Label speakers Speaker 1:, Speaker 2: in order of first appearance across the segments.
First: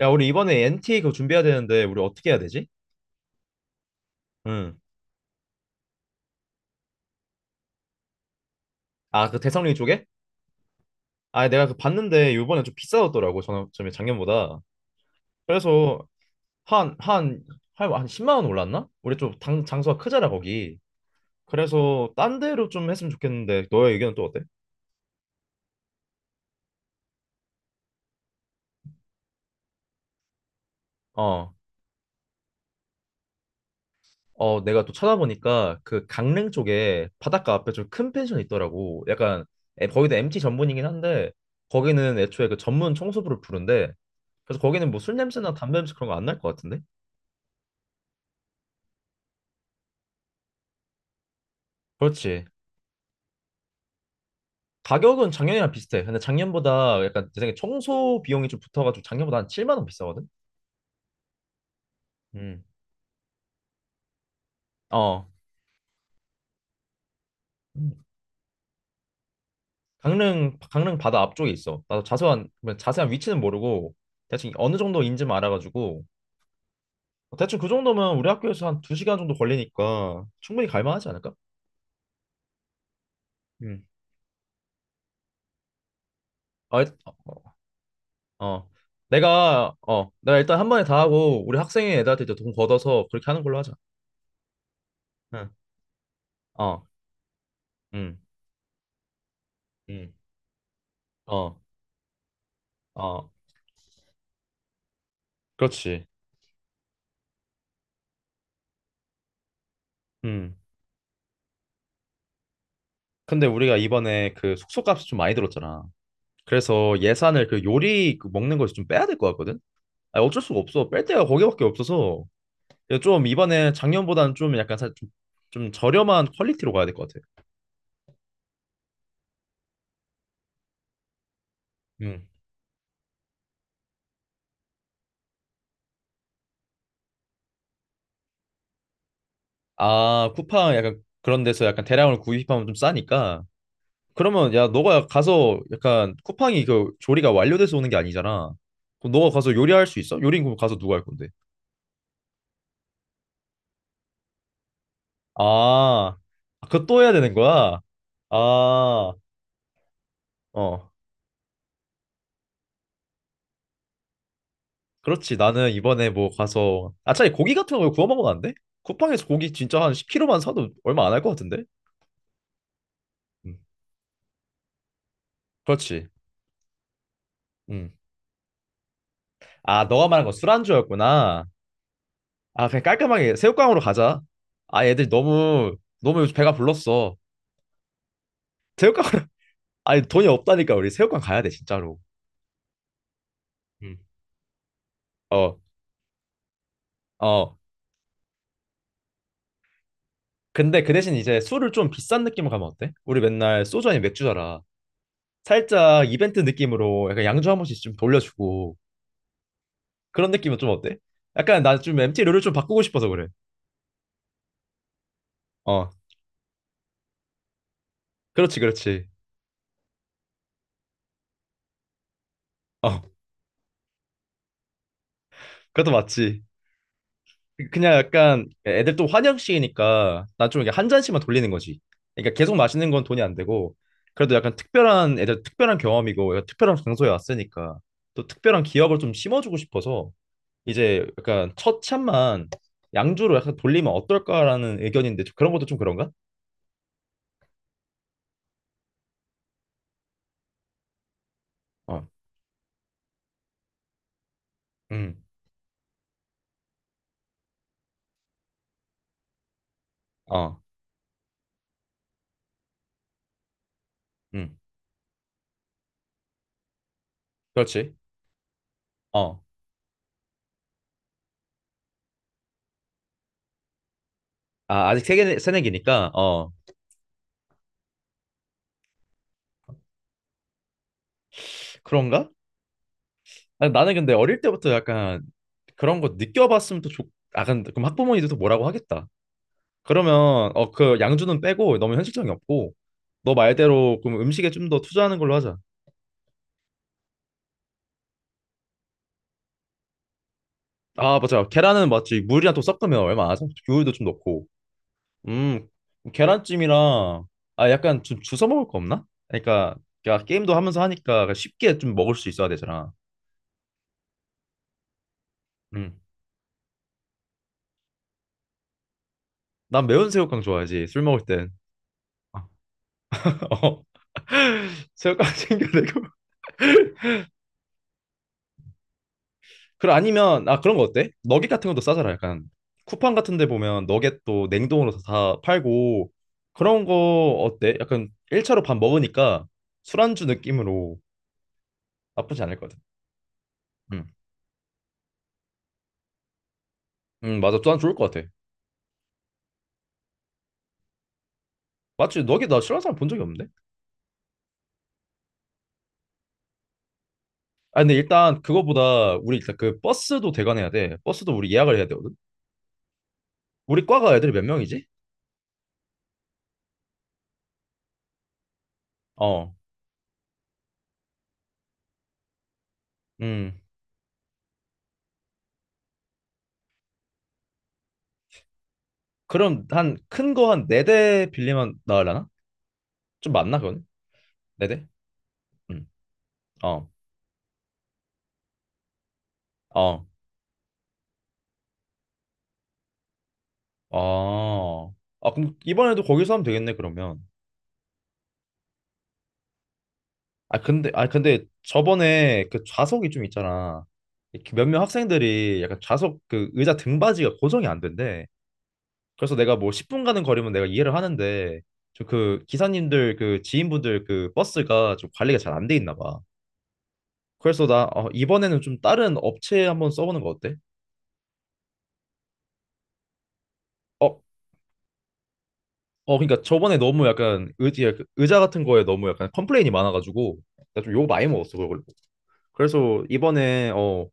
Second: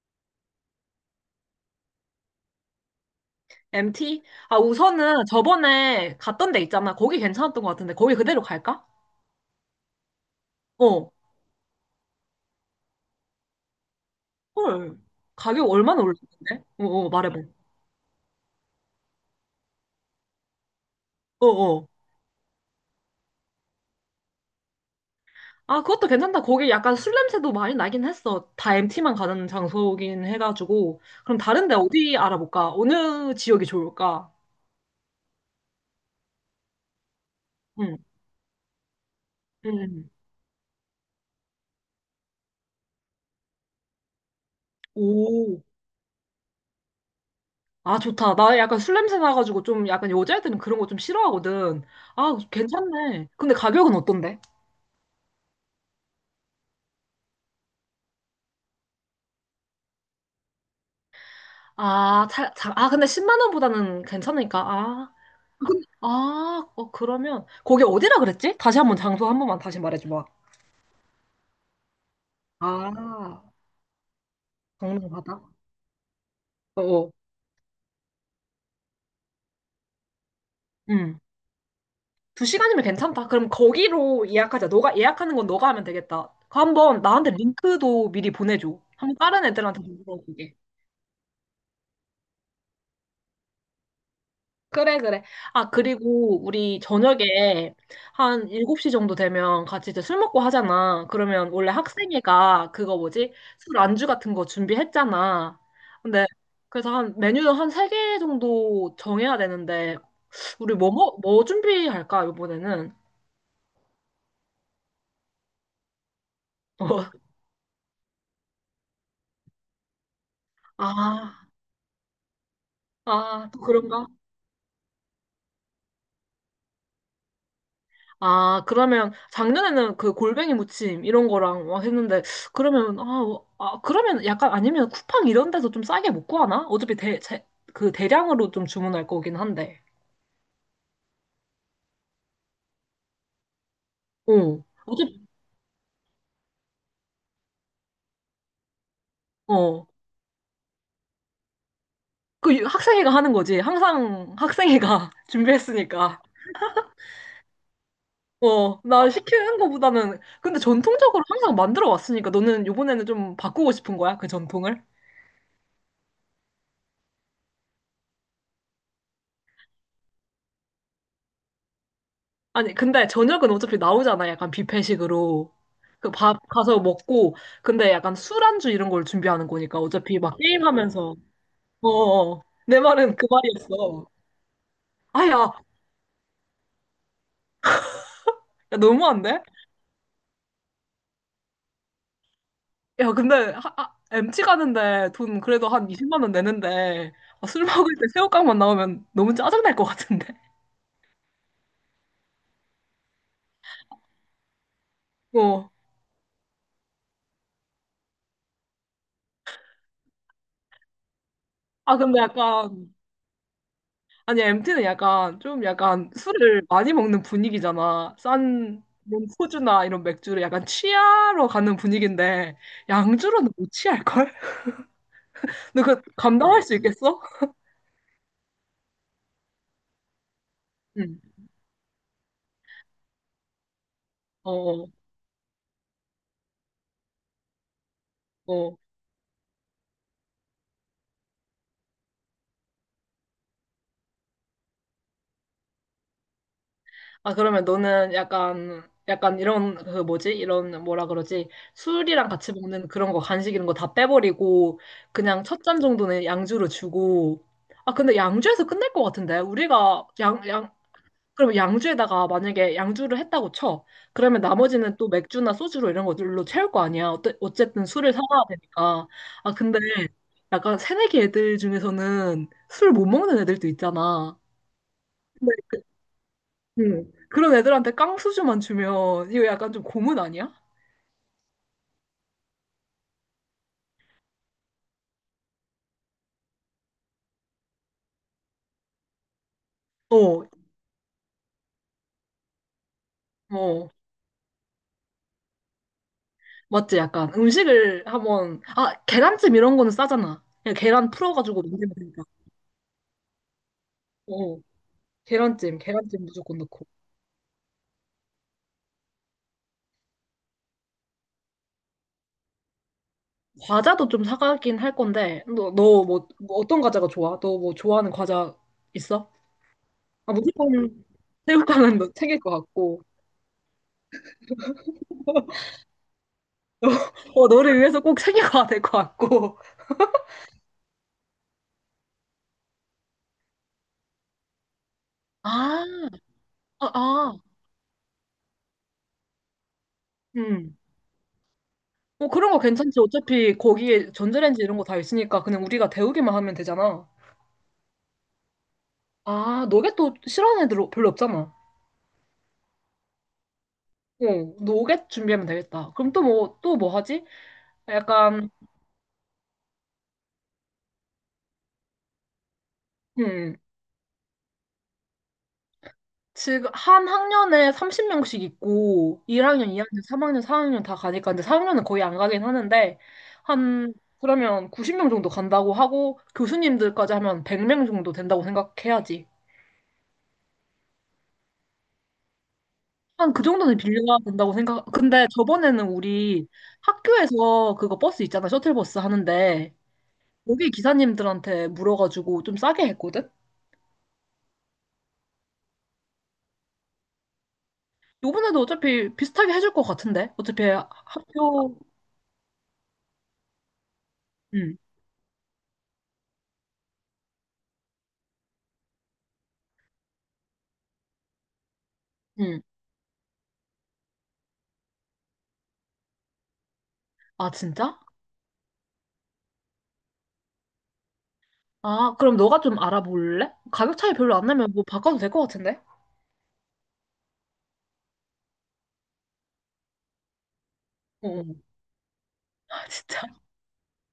Speaker 1: 야, 우리 이번에 NT 그거 준비해야 되는데 우리 어떻게 해야 되지?
Speaker 2: MT? 아,
Speaker 1: 응.
Speaker 2: 우선은 저번에 갔던 데 있잖아. 거기 괜찮았던 것 같은데, 거기 그대로 갈까?
Speaker 1: 아, 그 대성리 쪽에?
Speaker 2: 어.
Speaker 1: 아, 내가 그 봤는데 이번에 좀 비싸졌더라고. 전에 작년보다.
Speaker 2: 헐. 가격 얼마나
Speaker 1: 그래서
Speaker 2: 올랐는데?
Speaker 1: 한,
Speaker 2: 말해봐.
Speaker 1: 한, 한 10만 원 올랐나? 우리 좀 장소가 크잖아, 거기.
Speaker 2: 어, 어.
Speaker 1: 그래서 딴 데로 좀 했으면 좋겠는데 너의 의견은 또 어때?
Speaker 2: 아, 그것도 괜찮다. 거기 약간 술 냄새도 많이 나긴 했어. 다 MT만 가는 장소긴 해가지고. 그럼
Speaker 1: 어.
Speaker 2: 다른 데 어디 알아볼까? 어느 지역이 좋을까?
Speaker 1: 내가 또 찾아보니까 그 강릉 쪽에 바닷가 앞에 좀
Speaker 2: 응,
Speaker 1: 큰 펜션이 있더라고. 약간
Speaker 2: 응.
Speaker 1: 거기도 MT 전문이긴 한데 거기는 애초에 그 전문 청소부를 부른데. 그래서 거기는 뭐 술 냄새나
Speaker 2: 오.
Speaker 1: 담배 냄새 그런 거 안 날 것 같은데?
Speaker 2: 아, 좋다. 나 약간 술 냄새 나가지고 좀 약간 여자애들은 그런 거 좀 싫어하거든. 아,
Speaker 1: 그렇지.
Speaker 2: 괜찮네. 근데 가격은 어떤데?
Speaker 1: 가격은 작년이랑 비슷해. 근데 작년보다 약간 내 생각에 청소 비용이 좀 붙어가지고 작년보다 한 7만 원 비싸거든.
Speaker 2: 아,
Speaker 1: 음.
Speaker 2: 아, 근데 10만 원보다는 괜찮으니까. 아,
Speaker 1: 어.
Speaker 2: 아, 어, 그러면 거기
Speaker 1: 음.
Speaker 2: 어디라 그랬지? 다시 한번 장소 한 번만 다시 말해줘봐.
Speaker 1: 강릉 바다 앞쪽에 있어. 나도 자세한 위치는
Speaker 2: 아,
Speaker 1: 모르고 대충 어느 정도
Speaker 2: 강릉
Speaker 1: 인지만
Speaker 2: 바다?
Speaker 1: 알아가지고.
Speaker 2: 어어.
Speaker 1: 대충 그 정도면 우리 학교에서 한 2시간 정도 걸리니까 충분히 갈만하지
Speaker 2: 응.
Speaker 1: 않을까?
Speaker 2: 두 시간이면 괜찮다. 그럼
Speaker 1: 음.
Speaker 2: 거기로 예약하자. 너가 예약하는 건 너가 하면 되겠다. 그
Speaker 1: 어, 일-
Speaker 2: 한번 나한테 링크도 미리
Speaker 1: 어, 어.
Speaker 2: 보내줘. 한 번 다른
Speaker 1: 내가
Speaker 2: 애들한테 좀
Speaker 1: 어 내가
Speaker 2: 물어보게.
Speaker 1: 일단 한 번에 다 하고 우리 학생회 애들한테 이제 돈 걷어서 그렇게 하는 걸로 하자.
Speaker 2: 그래, 그래.
Speaker 1: 응.
Speaker 2: 아, 그리고 우리
Speaker 1: 어.
Speaker 2: 저녁에
Speaker 1: 음.
Speaker 2: 한 7시 정도 되면 같이 이제
Speaker 1: 음.
Speaker 2: 술 먹고 하잖아. 그러면
Speaker 1: 어.
Speaker 2: 원래 학생회가 그거
Speaker 1: 어.
Speaker 2: 뭐지? 술 안주 같은 거 준비했잖아.
Speaker 1: 그렇지.
Speaker 2: 근데 그래서 한 메뉴는 한 3개 정도 정해야 되는데
Speaker 1: 음.
Speaker 2: 우리 뭐 준비할까, 이번에는?
Speaker 1: 근데 우리가 이번에 그 숙소값이 좀 많이 들었잖아. 그래서
Speaker 2: 어.
Speaker 1: 예산을 그 요리 그 먹는 거에서 좀 빼야 될 것 같거든. 아, 어쩔 수가 없어. 뺄 데가
Speaker 2: 아,
Speaker 1: 거기밖에 없어서 좀
Speaker 2: 아, 또
Speaker 1: 이번에
Speaker 2: 그런가?
Speaker 1: 작년보다는 좀 약간 좀, 좀 저렴한 퀄리티로 가야 될 것 같아.
Speaker 2: 아, 그러면 작년에는 그 골뱅이 무침 이런 거랑 막 했는데
Speaker 1: 음.
Speaker 2: 그러면 아, 어, 아 그러면 약간 아니면 쿠팡 이런 데서 좀 싸게 못 구하나? 어차피 그 대량으로 좀 주문할 거긴 한데.
Speaker 1: 아, 쿠팡 약간 그런 데서 약간 대량으로 구입하면 좀 싸니까. 그러면
Speaker 2: 어.
Speaker 1: 야, 너가
Speaker 2: 어차피
Speaker 1: 가서 약간 쿠팡이 그 조리가 완료돼서 오는 게 아니잖아. 그럼 너가 가서
Speaker 2: 어.
Speaker 1: 요리할 수 있어? 요리는 그럼 가서 누가 할 건데?
Speaker 2: 그 학생회가 하는 거지. 항상 학생회가
Speaker 1: 아,
Speaker 2: 준비했으니까.
Speaker 1: 아, 그거 또 해야 되는 거야?
Speaker 2: 어, 나
Speaker 1: 아,
Speaker 2: 시키는 거보다는 근데
Speaker 1: 어.
Speaker 2: 전통적으로 항상 만들어 왔으니까 너는 요번에는 좀 바꾸고 싶은 거야? 그 전통을?
Speaker 1: 그렇지. 나는 이번에 뭐 가서, 아, 차라리 고기 같은 거 구워 먹으면 안 돼? 쿠팡에서 고기 진짜 한 10kg만 사도 얼마 안 할 것 같은데?
Speaker 2: 아니, 근데 저녁은
Speaker 1: 음.
Speaker 2: 어차피 나오잖아. 약간 뷔페식으로.
Speaker 1: 그렇지.
Speaker 2: 그 밥 가서 먹고, 근데
Speaker 1: 음.
Speaker 2: 약간 술안주 이런 걸 준비하는 거니까
Speaker 1: 아, 너가
Speaker 2: 어차피
Speaker 1: 말한 거
Speaker 2: 막 게임하면서.
Speaker 1: 술안주였구나.
Speaker 2: 어어 어.
Speaker 1: 아,
Speaker 2: 내
Speaker 1: 그냥
Speaker 2: 말은 그
Speaker 1: 깔끔하게 새우깡으로
Speaker 2: 말이었어.
Speaker 1: 가자. 아, 애들
Speaker 2: 아, 야,
Speaker 1: 너무 너무 요즘 배가 불렀어.
Speaker 2: 야,
Speaker 1: 새우깡.
Speaker 2: 너무한데?
Speaker 1: 아니 돈이 없다니까. 우리 새우깡 가야 돼, 진짜로.
Speaker 2: 야, 근데
Speaker 1: 음.
Speaker 2: MT 가는데 돈
Speaker 1: 어.
Speaker 2: 그래도 한 20만 원 내는데 아,
Speaker 1: 어.
Speaker 2: 술 먹을 때 새우깡만 나오면 너무 짜증날 것 같은데.
Speaker 1: 근데 그 대신 이제 술을 좀 비싼 느낌으로 가면 어때? 우리 맨날 소주, 아니 맥주잖아.
Speaker 2: 어.
Speaker 1: 살짝 이벤트 느낌으로 약간 양주 한 번씩 좀 돌려주고, 그런 느낌은 좀 어때? 약간 나
Speaker 2: 아,
Speaker 1: 좀
Speaker 2: 근데
Speaker 1: MT 룰을 좀 바꾸고
Speaker 2: 약간
Speaker 1: 싶어서 그래.
Speaker 2: 아니, MT는 약간 좀
Speaker 1: 어,
Speaker 2: 약간 술을 많이 먹는 분위기잖아.
Speaker 1: 그렇지,
Speaker 2: 싼
Speaker 1: 그렇지.
Speaker 2: 이런 소주나 이런 맥주를 약간 취하러 가는 분위기인데
Speaker 1: 어,
Speaker 2: 양주로는 못 취할걸? 너
Speaker 1: 그것도
Speaker 2: 그
Speaker 1: 맞지.
Speaker 2: 감당할 수 있겠어?
Speaker 1: 그냥 약간 애들 또 환영식이니까 난 좀 이게 한
Speaker 2: 응.
Speaker 1: 잔씩만 돌리는 거지. 그러니까 계속 마시는 건 돈이 안 되고, 그래도
Speaker 2: 어,
Speaker 1: 약간
Speaker 2: 어.
Speaker 1: 특별한 애들, 특별한 경험이고 약간 특별한 장소에 왔으니까 또 특별한
Speaker 2: 어.
Speaker 1: 기억을 좀 심어주고 싶어서 이제 약간 첫 잔만 양주로 약간 돌리면 어떨까라는 의견인데, 좀 그런 것도 좀 그런가?
Speaker 2: 아, 그러면 너는 약간 약간 이런 그 뭐지? 이런 뭐라 그러지?
Speaker 1: 어,
Speaker 2: 술이랑 같이 먹는 그런 거 간식 이런 거 다 빼버리고
Speaker 1: 음,
Speaker 2: 그냥 첫 잔 정도는 양주로 주고 아, 근데 양주에서 끝날 것 같은데? 우리가
Speaker 1: 어,
Speaker 2: 그럼 양주에다가 만약에 양주를 했다고 쳐. 그러면
Speaker 1: 음,
Speaker 2: 나머지는 또 맥주나 소주로 이런 것들로 채울 거 아니야. 어때, 어쨌든
Speaker 1: 그렇지.
Speaker 2: 술을 사와야 되니까.
Speaker 1: 어.
Speaker 2: 아, 근데 약간 새내기 애들 중에서는 술 못 먹는 애들도 있잖아.
Speaker 1: 아, 아직 세계
Speaker 2: 근데 그,
Speaker 1: 새내기니까
Speaker 2: 응. 그런 애들한테 깡소주만 주면 이거 약간 좀 고문 아니야?
Speaker 1: 그런가? 아니, 나는 근데 어릴 때부터 약간 그런 거 느껴봤으면 아, 근데 그럼 학부모님들도 뭐라고 하겠다. 그러면
Speaker 2: 어,
Speaker 1: 어, 그 양주는 빼고, 너무 현실적이 없고. 너
Speaker 2: 어.
Speaker 1: 말대로 그럼 음식에 좀 더 투자하는 걸로 하자.
Speaker 2: 맞지? 약간 음식을 한번, 아, 계란찜 이런 거는 싸잖아. 그냥 계란
Speaker 1: 아, 맞아.
Speaker 2: 풀어가지고
Speaker 1: 계란은
Speaker 2: 만들면
Speaker 1: 맞지.
Speaker 2: 되니까.
Speaker 1: 물이랑 또 섞으면 얼마 안 하죠. 우유도 좀 넣고.
Speaker 2: 어,
Speaker 1: 음,
Speaker 2: 계란찜 무조건 넣고.
Speaker 1: 계란찜이랑, 아, 약간 좀 주워 먹을 거 없나? 그러니까, 그러니까 게임도 하면서 하니까 쉽게 좀 먹을 수 있어야 되잖아.
Speaker 2: 과자도 좀 사가긴 할 건데, 너,
Speaker 1: 음.
Speaker 2: 너 뭐 어떤 과자가 좋아? 너 뭐 좋아하는 과자 있어?
Speaker 1: 난 매운
Speaker 2: 아,
Speaker 1: 새우깡 좋아하지. 술
Speaker 2: 무조건
Speaker 1: 먹을 땐.
Speaker 2: 새우깡은 너 챙길 것 같고,
Speaker 1: 어, 새우깡 챙겨내고.
Speaker 2: 어, 너를 위해서 꼭 챙겨가야 될 것 같고.
Speaker 1: 그럼 아니면, 아, 그런 거 어때? 너겟 같은 것도 싸잖아. 약간 쿠팡 같은 데 보면 너겟도 냉동으로 다
Speaker 2: 아,
Speaker 1: 팔고. 그런
Speaker 2: 아,
Speaker 1: 거
Speaker 2: 아,
Speaker 1: 어때? 약간 1차로 밥 먹으니까 술안주
Speaker 2: 음.
Speaker 1: 느낌으로
Speaker 2: 뭐
Speaker 1: 나쁘지
Speaker 2: 그런
Speaker 1: 않을
Speaker 2: 거
Speaker 1: 것 같아.
Speaker 2: 괜찮지. 어차피
Speaker 1: 응.
Speaker 2: 거기에 전자레인지 이런 거 다 있으니까 그냥 우리가 데우기만 하면 되잖아.
Speaker 1: 응, 맞아. 또한 좋을 것 같아.
Speaker 2: 아, 노겟도 싫어하는 애들 별로 없잖아.
Speaker 1: 맞지? 너겟 나 싫어하는 사람 본 적이 없는데?
Speaker 2: 어, 노겟 준비하면 되겠다. 그럼 또 뭐 하지?
Speaker 1: 아, 근데 일단
Speaker 2: 약간,
Speaker 1: 그거보다 우리 일단 그 버스도 대관해야 돼. 버스도 우리 예약을 해야 되거든.
Speaker 2: 음.
Speaker 1: 우리 과가 애들이 몇 명이지?
Speaker 2: 지금 한 학년에 30명씩 있고
Speaker 1: 어.
Speaker 2: 1학년, 2학년, 3학년, 4학년 다 가니까 근데 4학년은 거의 안 가긴 하는데
Speaker 1: 음.
Speaker 2: 한 그러면 90명 정도 간다고 하고 교수님들까지 하면 100명 정도 된다고 생각해야지.
Speaker 1: 그럼 한 큰 거 한 4대 빌리면 나으려나? 좀
Speaker 2: 한 그
Speaker 1: 많나
Speaker 2: 정도는
Speaker 1: 그건?
Speaker 2: 빌려야 된다고
Speaker 1: 네
Speaker 2: 생각.
Speaker 1: 대?
Speaker 2: 근데 저번에는
Speaker 1: 음.
Speaker 2: 우리
Speaker 1: 어.
Speaker 2: 학교에서 그거 버스 있잖아. 셔틀버스 하는데
Speaker 1: 어.
Speaker 2: 거기 기사님들한테 물어가지고 좀 싸게 했거든.
Speaker 1: 아, 아, 그럼 이번에도 거기서 하면 되겠네, 그러면.
Speaker 2: 요번에도 어차피 비슷하게 해줄 것 같은데.
Speaker 1: 아,
Speaker 2: 어차피
Speaker 1: 근데, 아, 근데
Speaker 2: 학교
Speaker 1: 저번에 그 좌석이 좀 있잖아. 이렇게
Speaker 2: 응.
Speaker 1: 몇몇 학생들이 약간 좌석 그 의자 등받이가 고정이 안 된대. 그래서 내가 뭐 10분 가는 거리면 내가 이해를 하는데, 좀 그
Speaker 2: 응.
Speaker 1: 기사님들, 그 지인분들, 그 버스가 좀 관리가 잘 안 돼 있나 봐.
Speaker 2: 아
Speaker 1: 그래서 나
Speaker 2: 진짜?
Speaker 1: 어, 이번에는 좀 다른 업체 한번 써보는 거 어때?
Speaker 2: 아, 그럼 너가 좀 알아볼래? 가격 차이
Speaker 1: 어,
Speaker 2: 별로 안 나면 뭐 바꿔도 될 것 같은데?
Speaker 1: 어, 그러니까 저번에 너무 약간 의지 약간 의자 같은 거에 너무 약간 컴플레인이 많아가지고 나 좀 욕 많이
Speaker 2: 어, 어.
Speaker 1: 먹었어, 그걸.
Speaker 2: 아,
Speaker 1: 그래서
Speaker 2: 진짜.
Speaker 1: 이번에 어,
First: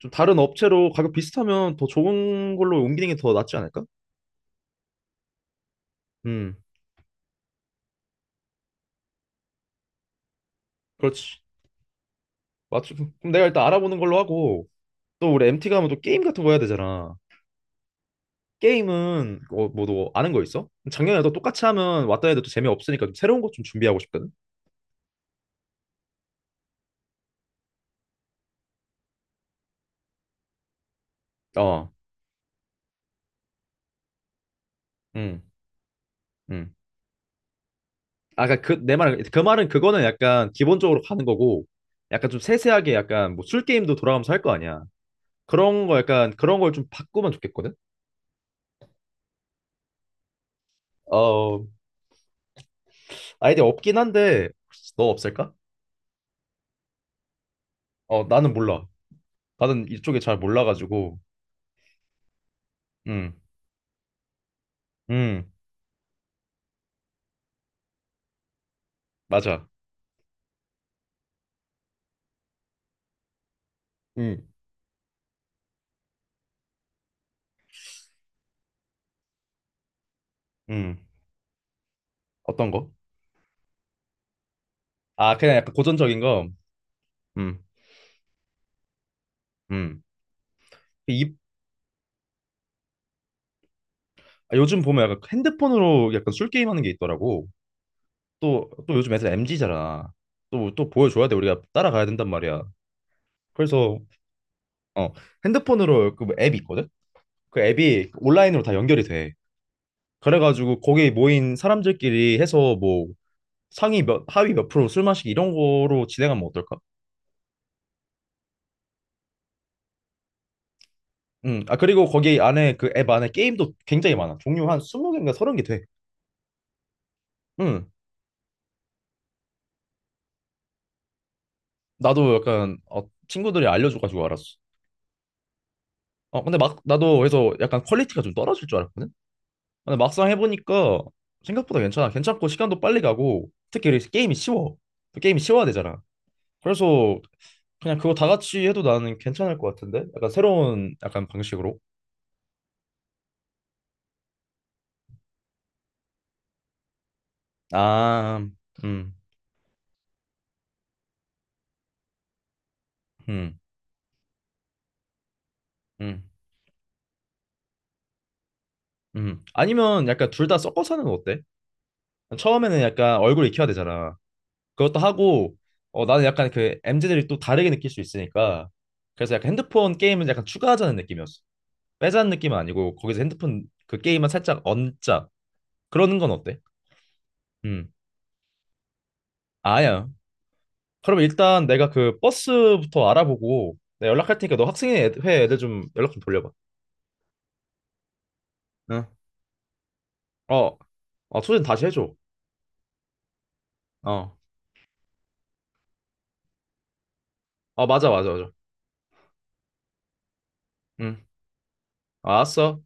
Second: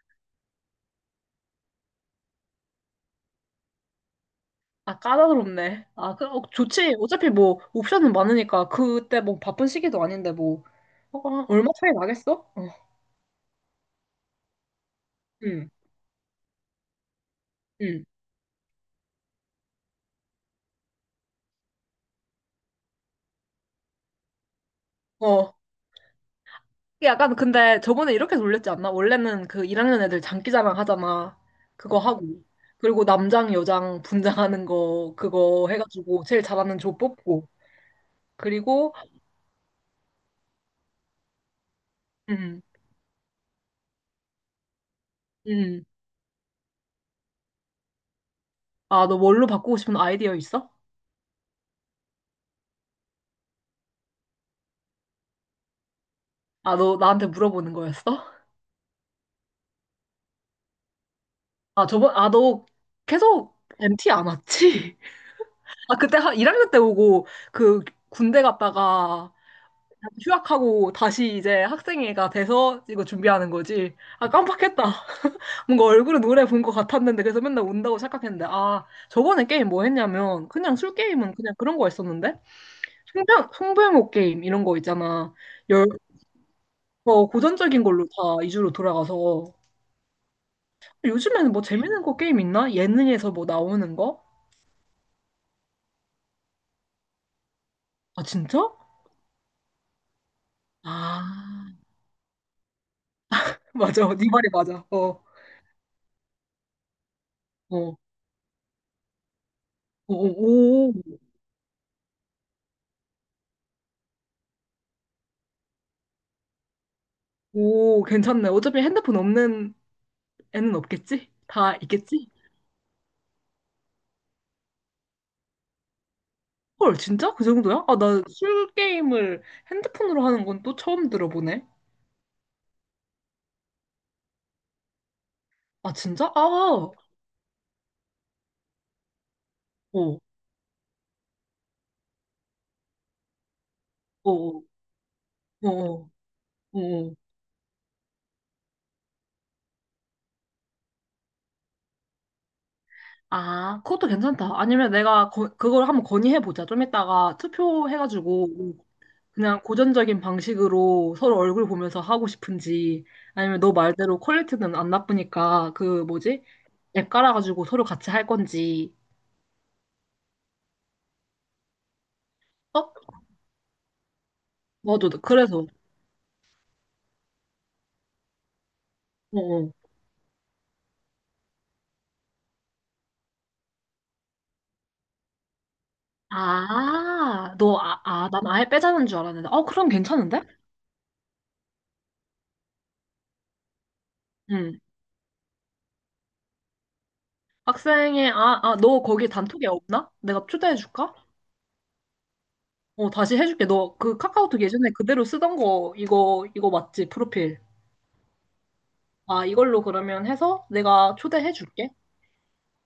Speaker 1: 좀 다른 업체로 가격 비슷하면 더 좋은 걸로 옮기는 게 더 낫지 않을까?
Speaker 2: 아, 까다롭네. 아, 그, 어,
Speaker 1: 음.
Speaker 2: 좋지. 어차피 뭐, 옵션은 많으니까, 그때 뭐, 바쁜 시기도 아닌데, 뭐, 어,
Speaker 1: 그렇지.
Speaker 2: 아, 얼마 차이 나겠어? 어,
Speaker 1: 맞지? 그럼 내가 일단 알아보는 걸로 하고, 또 우리 MT
Speaker 2: 응,
Speaker 1: 가면 또 게임 같은 거 해야 되잖아.
Speaker 2: 응.
Speaker 1: 게임은 어뭐너 아는 거 있어? 작년에도 똑같이 하면 왔다 해도 또 재미없으니까 좀 새로운 것 좀 준비하고 싶거든.
Speaker 2: 어. 이게 약간, 근데 저번에 이렇게 놀렸지 않나? 원래는 그 1학년 애들 장기자랑 하잖아.
Speaker 1: 어음음
Speaker 2: 그거 하고. 그리고 남장, 여장 분장하는 거, 그거 해가지고, 제일 잘하는 조 뽑고.
Speaker 1: 아까 그,
Speaker 2: 그리고,
Speaker 1: 내 말은 그 말은, 그거는 약간 기본적으로 가는 거고, 약간 좀
Speaker 2: 응
Speaker 1: 세세하게 약간 뭐 술 게임도 돌아가면서 할 거 아니야.
Speaker 2: 응
Speaker 1: 그런 거 약간 그런 걸 좀 바꾸면 좋겠거든.
Speaker 2: 아, 너 뭘로 바꾸고 싶은 아이디어 있어?
Speaker 1: 어, 아이디어 없긴 한데 너 없을까?
Speaker 2: 아, 너 나한테 물어보는 거였어?
Speaker 1: 어, 나는 몰라. 나는 이쪽에 잘 몰라가지고.
Speaker 2: 아, 저번, 아, 너
Speaker 1: 음.
Speaker 2: 계속 MT 안 왔지?
Speaker 1: 음.
Speaker 2: 아, 그때 한 1학년 때 오고 그 군대 갔다가
Speaker 1: 맞아.
Speaker 2: 휴학하고 다시 이제 학생회가 돼서 이거 준비하는 거지. 아,
Speaker 1: 음.
Speaker 2: 깜빡했다. 뭔가 얼굴은 노래 본 것 같았는데 그래서 맨날 온다고 생각했는데 아, 저번에 게임 뭐 했냐면 그냥 술
Speaker 1: 음.
Speaker 2: 게임은 그냥 그런 거 했었는데
Speaker 1: 어떤 거?
Speaker 2: 송병호 게임 이런 거 있잖아.
Speaker 1: 아, 그냥 약간
Speaker 2: 열,
Speaker 1: 고전적인 거.
Speaker 2: 어,
Speaker 1: 음.
Speaker 2: 고전적인 걸로 다 2주로 돌아가서
Speaker 1: 음. 그 이
Speaker 2: 요즘에는 뭐 재밌는 거 게임 있나? 예능에서 뭐 나오는 거?
Speaker 1: 아, 요즘 보면 약간 핸드폰으로 약간 술 게임 하는 게 있더라고.
Speaker 2: 아, 진짜?
Speaker 1: 또 요즘 애들 MZ잖아. 또 보여줘야
Speaker 2: 아,
Speaker 1: 돼, 우리가 따라가야 된단 말이야. 그래서
Speaker 2: 맞아. 네 말이 맞아. 어,
Speaker 1: 어,
Speaker 2: 어,
Speaker 1: 핸드폰으로 그앱 있거든? 그
Speaker 2: 어,
Speaker 1: 앱이 온라인으로 다 연결이 돼.
Speaker 2: 오,
Speaker 1: 그래가지고
Speaker 2: 오,
Speaker 1: 거기 모인 사람들끼리 해서 뭐 상위 몇, 하위 몇 프로 술 마시기 이런 거로 진행하면 어떨까?
Speaker 2: 오, 괜찮네. 어차피 핸드폰 없는 애는 없겠지?
Speaker 1: 아,
Speaker 2: 다
Speaker 1: 그리고
Speaker 2: 있겠지?
Speaker 1: 거기 안에 그 앱 안에 게임도 굉장히 많아. 종류 한 20개인가 30개 돼.
Speaker 2: 헐, 진짜? 그 정도야?
Speaker 1: 음,
Speaker 2: 아, 나 술 게임을 핸드폰으로 하는 건 또 처음 들어보네.
Speaker 1: 나도 약간 어, 친구들이 알려줘가지고 알았어.
Speaker 2: 아, 진짜? 아,
Speaker 1: 어, 근데 막,
Speaker 2: 어,
Speaker 1: 나도 그래서 약간 퀄리티가 좀 떨어질 줄 알았거든? 근데
Speaker 2: 어,
Speaker 1: 막상 해보니까 생각보다 괜찮아. 괜찮고 시간도 빨리 가고 특히 게임이
Speaker 2: 어,
Speaker 1: 쉬워. 또 게임이 쉬워야
Speaker 2: 어,
Speaker 1: 되잖아.
Speaker 2: 어. 어.
Speaker 1: 그래서 그냥 그거 다 같이 해도 나는 괜찮을 것 같은데? 약간 새로운 약간 방식으로.
Speaker 2: 아, 그것도 괜찮다. 아니면 내가 그걸 한번 건의해보자. 좀 이따가
Speaker 1: 아.
Speaker 2: 투표해가지고
Speaker 1: 음.
Speaker 2: 그냥 고전적인 방식으로 서로 얼굴 보면서 하고 싶은지
Speaker 1: 음.
Speaker 2: 아니면 너 말대로 퀄리티는 안 나쁘니까 그
Speaker 1: 음.
Speaker 2: 뭐지? 앱 깔아가지고 서로 같이 할 건지.
Speaker 1: 음. 아니면 약간 둘 다 섞어서 하는 건 어때? 처음에는
Speaker 2: 어?
Speaker 1: 약간 얼굴 익혀야 되잖아. 그것도
Speaker 2: 맞아.
Speaker 1: 하고,
Speaker 2: 그래서.
Speaker 1: 어, 나는 약간 그 MZ들이 또 다르게 느낄 수 있으니까. 그래서
Speaker 2: 어.
Speaker 1: 약간
Speaker 2: 어.
Speaker 1: 핸드폰 게임은 약간 추가하자는 느낌이었어. 빼자는 느낌은 아니고, 거기서 핸드폰 그 게임은 살짝 얹자. 그러는 건 어때? 음.
Speaker 2: 난 아예 빼자는 줄 알았는데. 어, 그럼
Speaker 1: 아니야.
Speaker 2: 괜찮은데?
Speaker 1: 그럼 일단 내가 그 버스부터 알아보고, 내가 연락할 테니까 너
Speaker 2: 응.
Speaker 1: 학생회 회 애들 좀 연락 좀 돌려봐.
Speaker 2: 너
Speaker 1: 응.
Speaker 2: 거기 단톡에 없나? 내가
Speaker 1: 어.
Speaker 2: 초대해줄까?
Speaker 1: 어, 소진 다시 해줘.
Speaker 2: 어, 다시 해줄게. 너 그
Speaker 1: 어.
Speaker 2: 카카오톡 예전에 그대로 쓰던 거, 이거 맞지? 프로필.
Speaker 1: 어, 맞아, 맞아, 맞아.
Speaker 2: 아, 이걸로 그러면 해서 내가
Speaker 1: 응.
Speaker 2: 초대해줄게.
Speaker 1: 아, 알았어.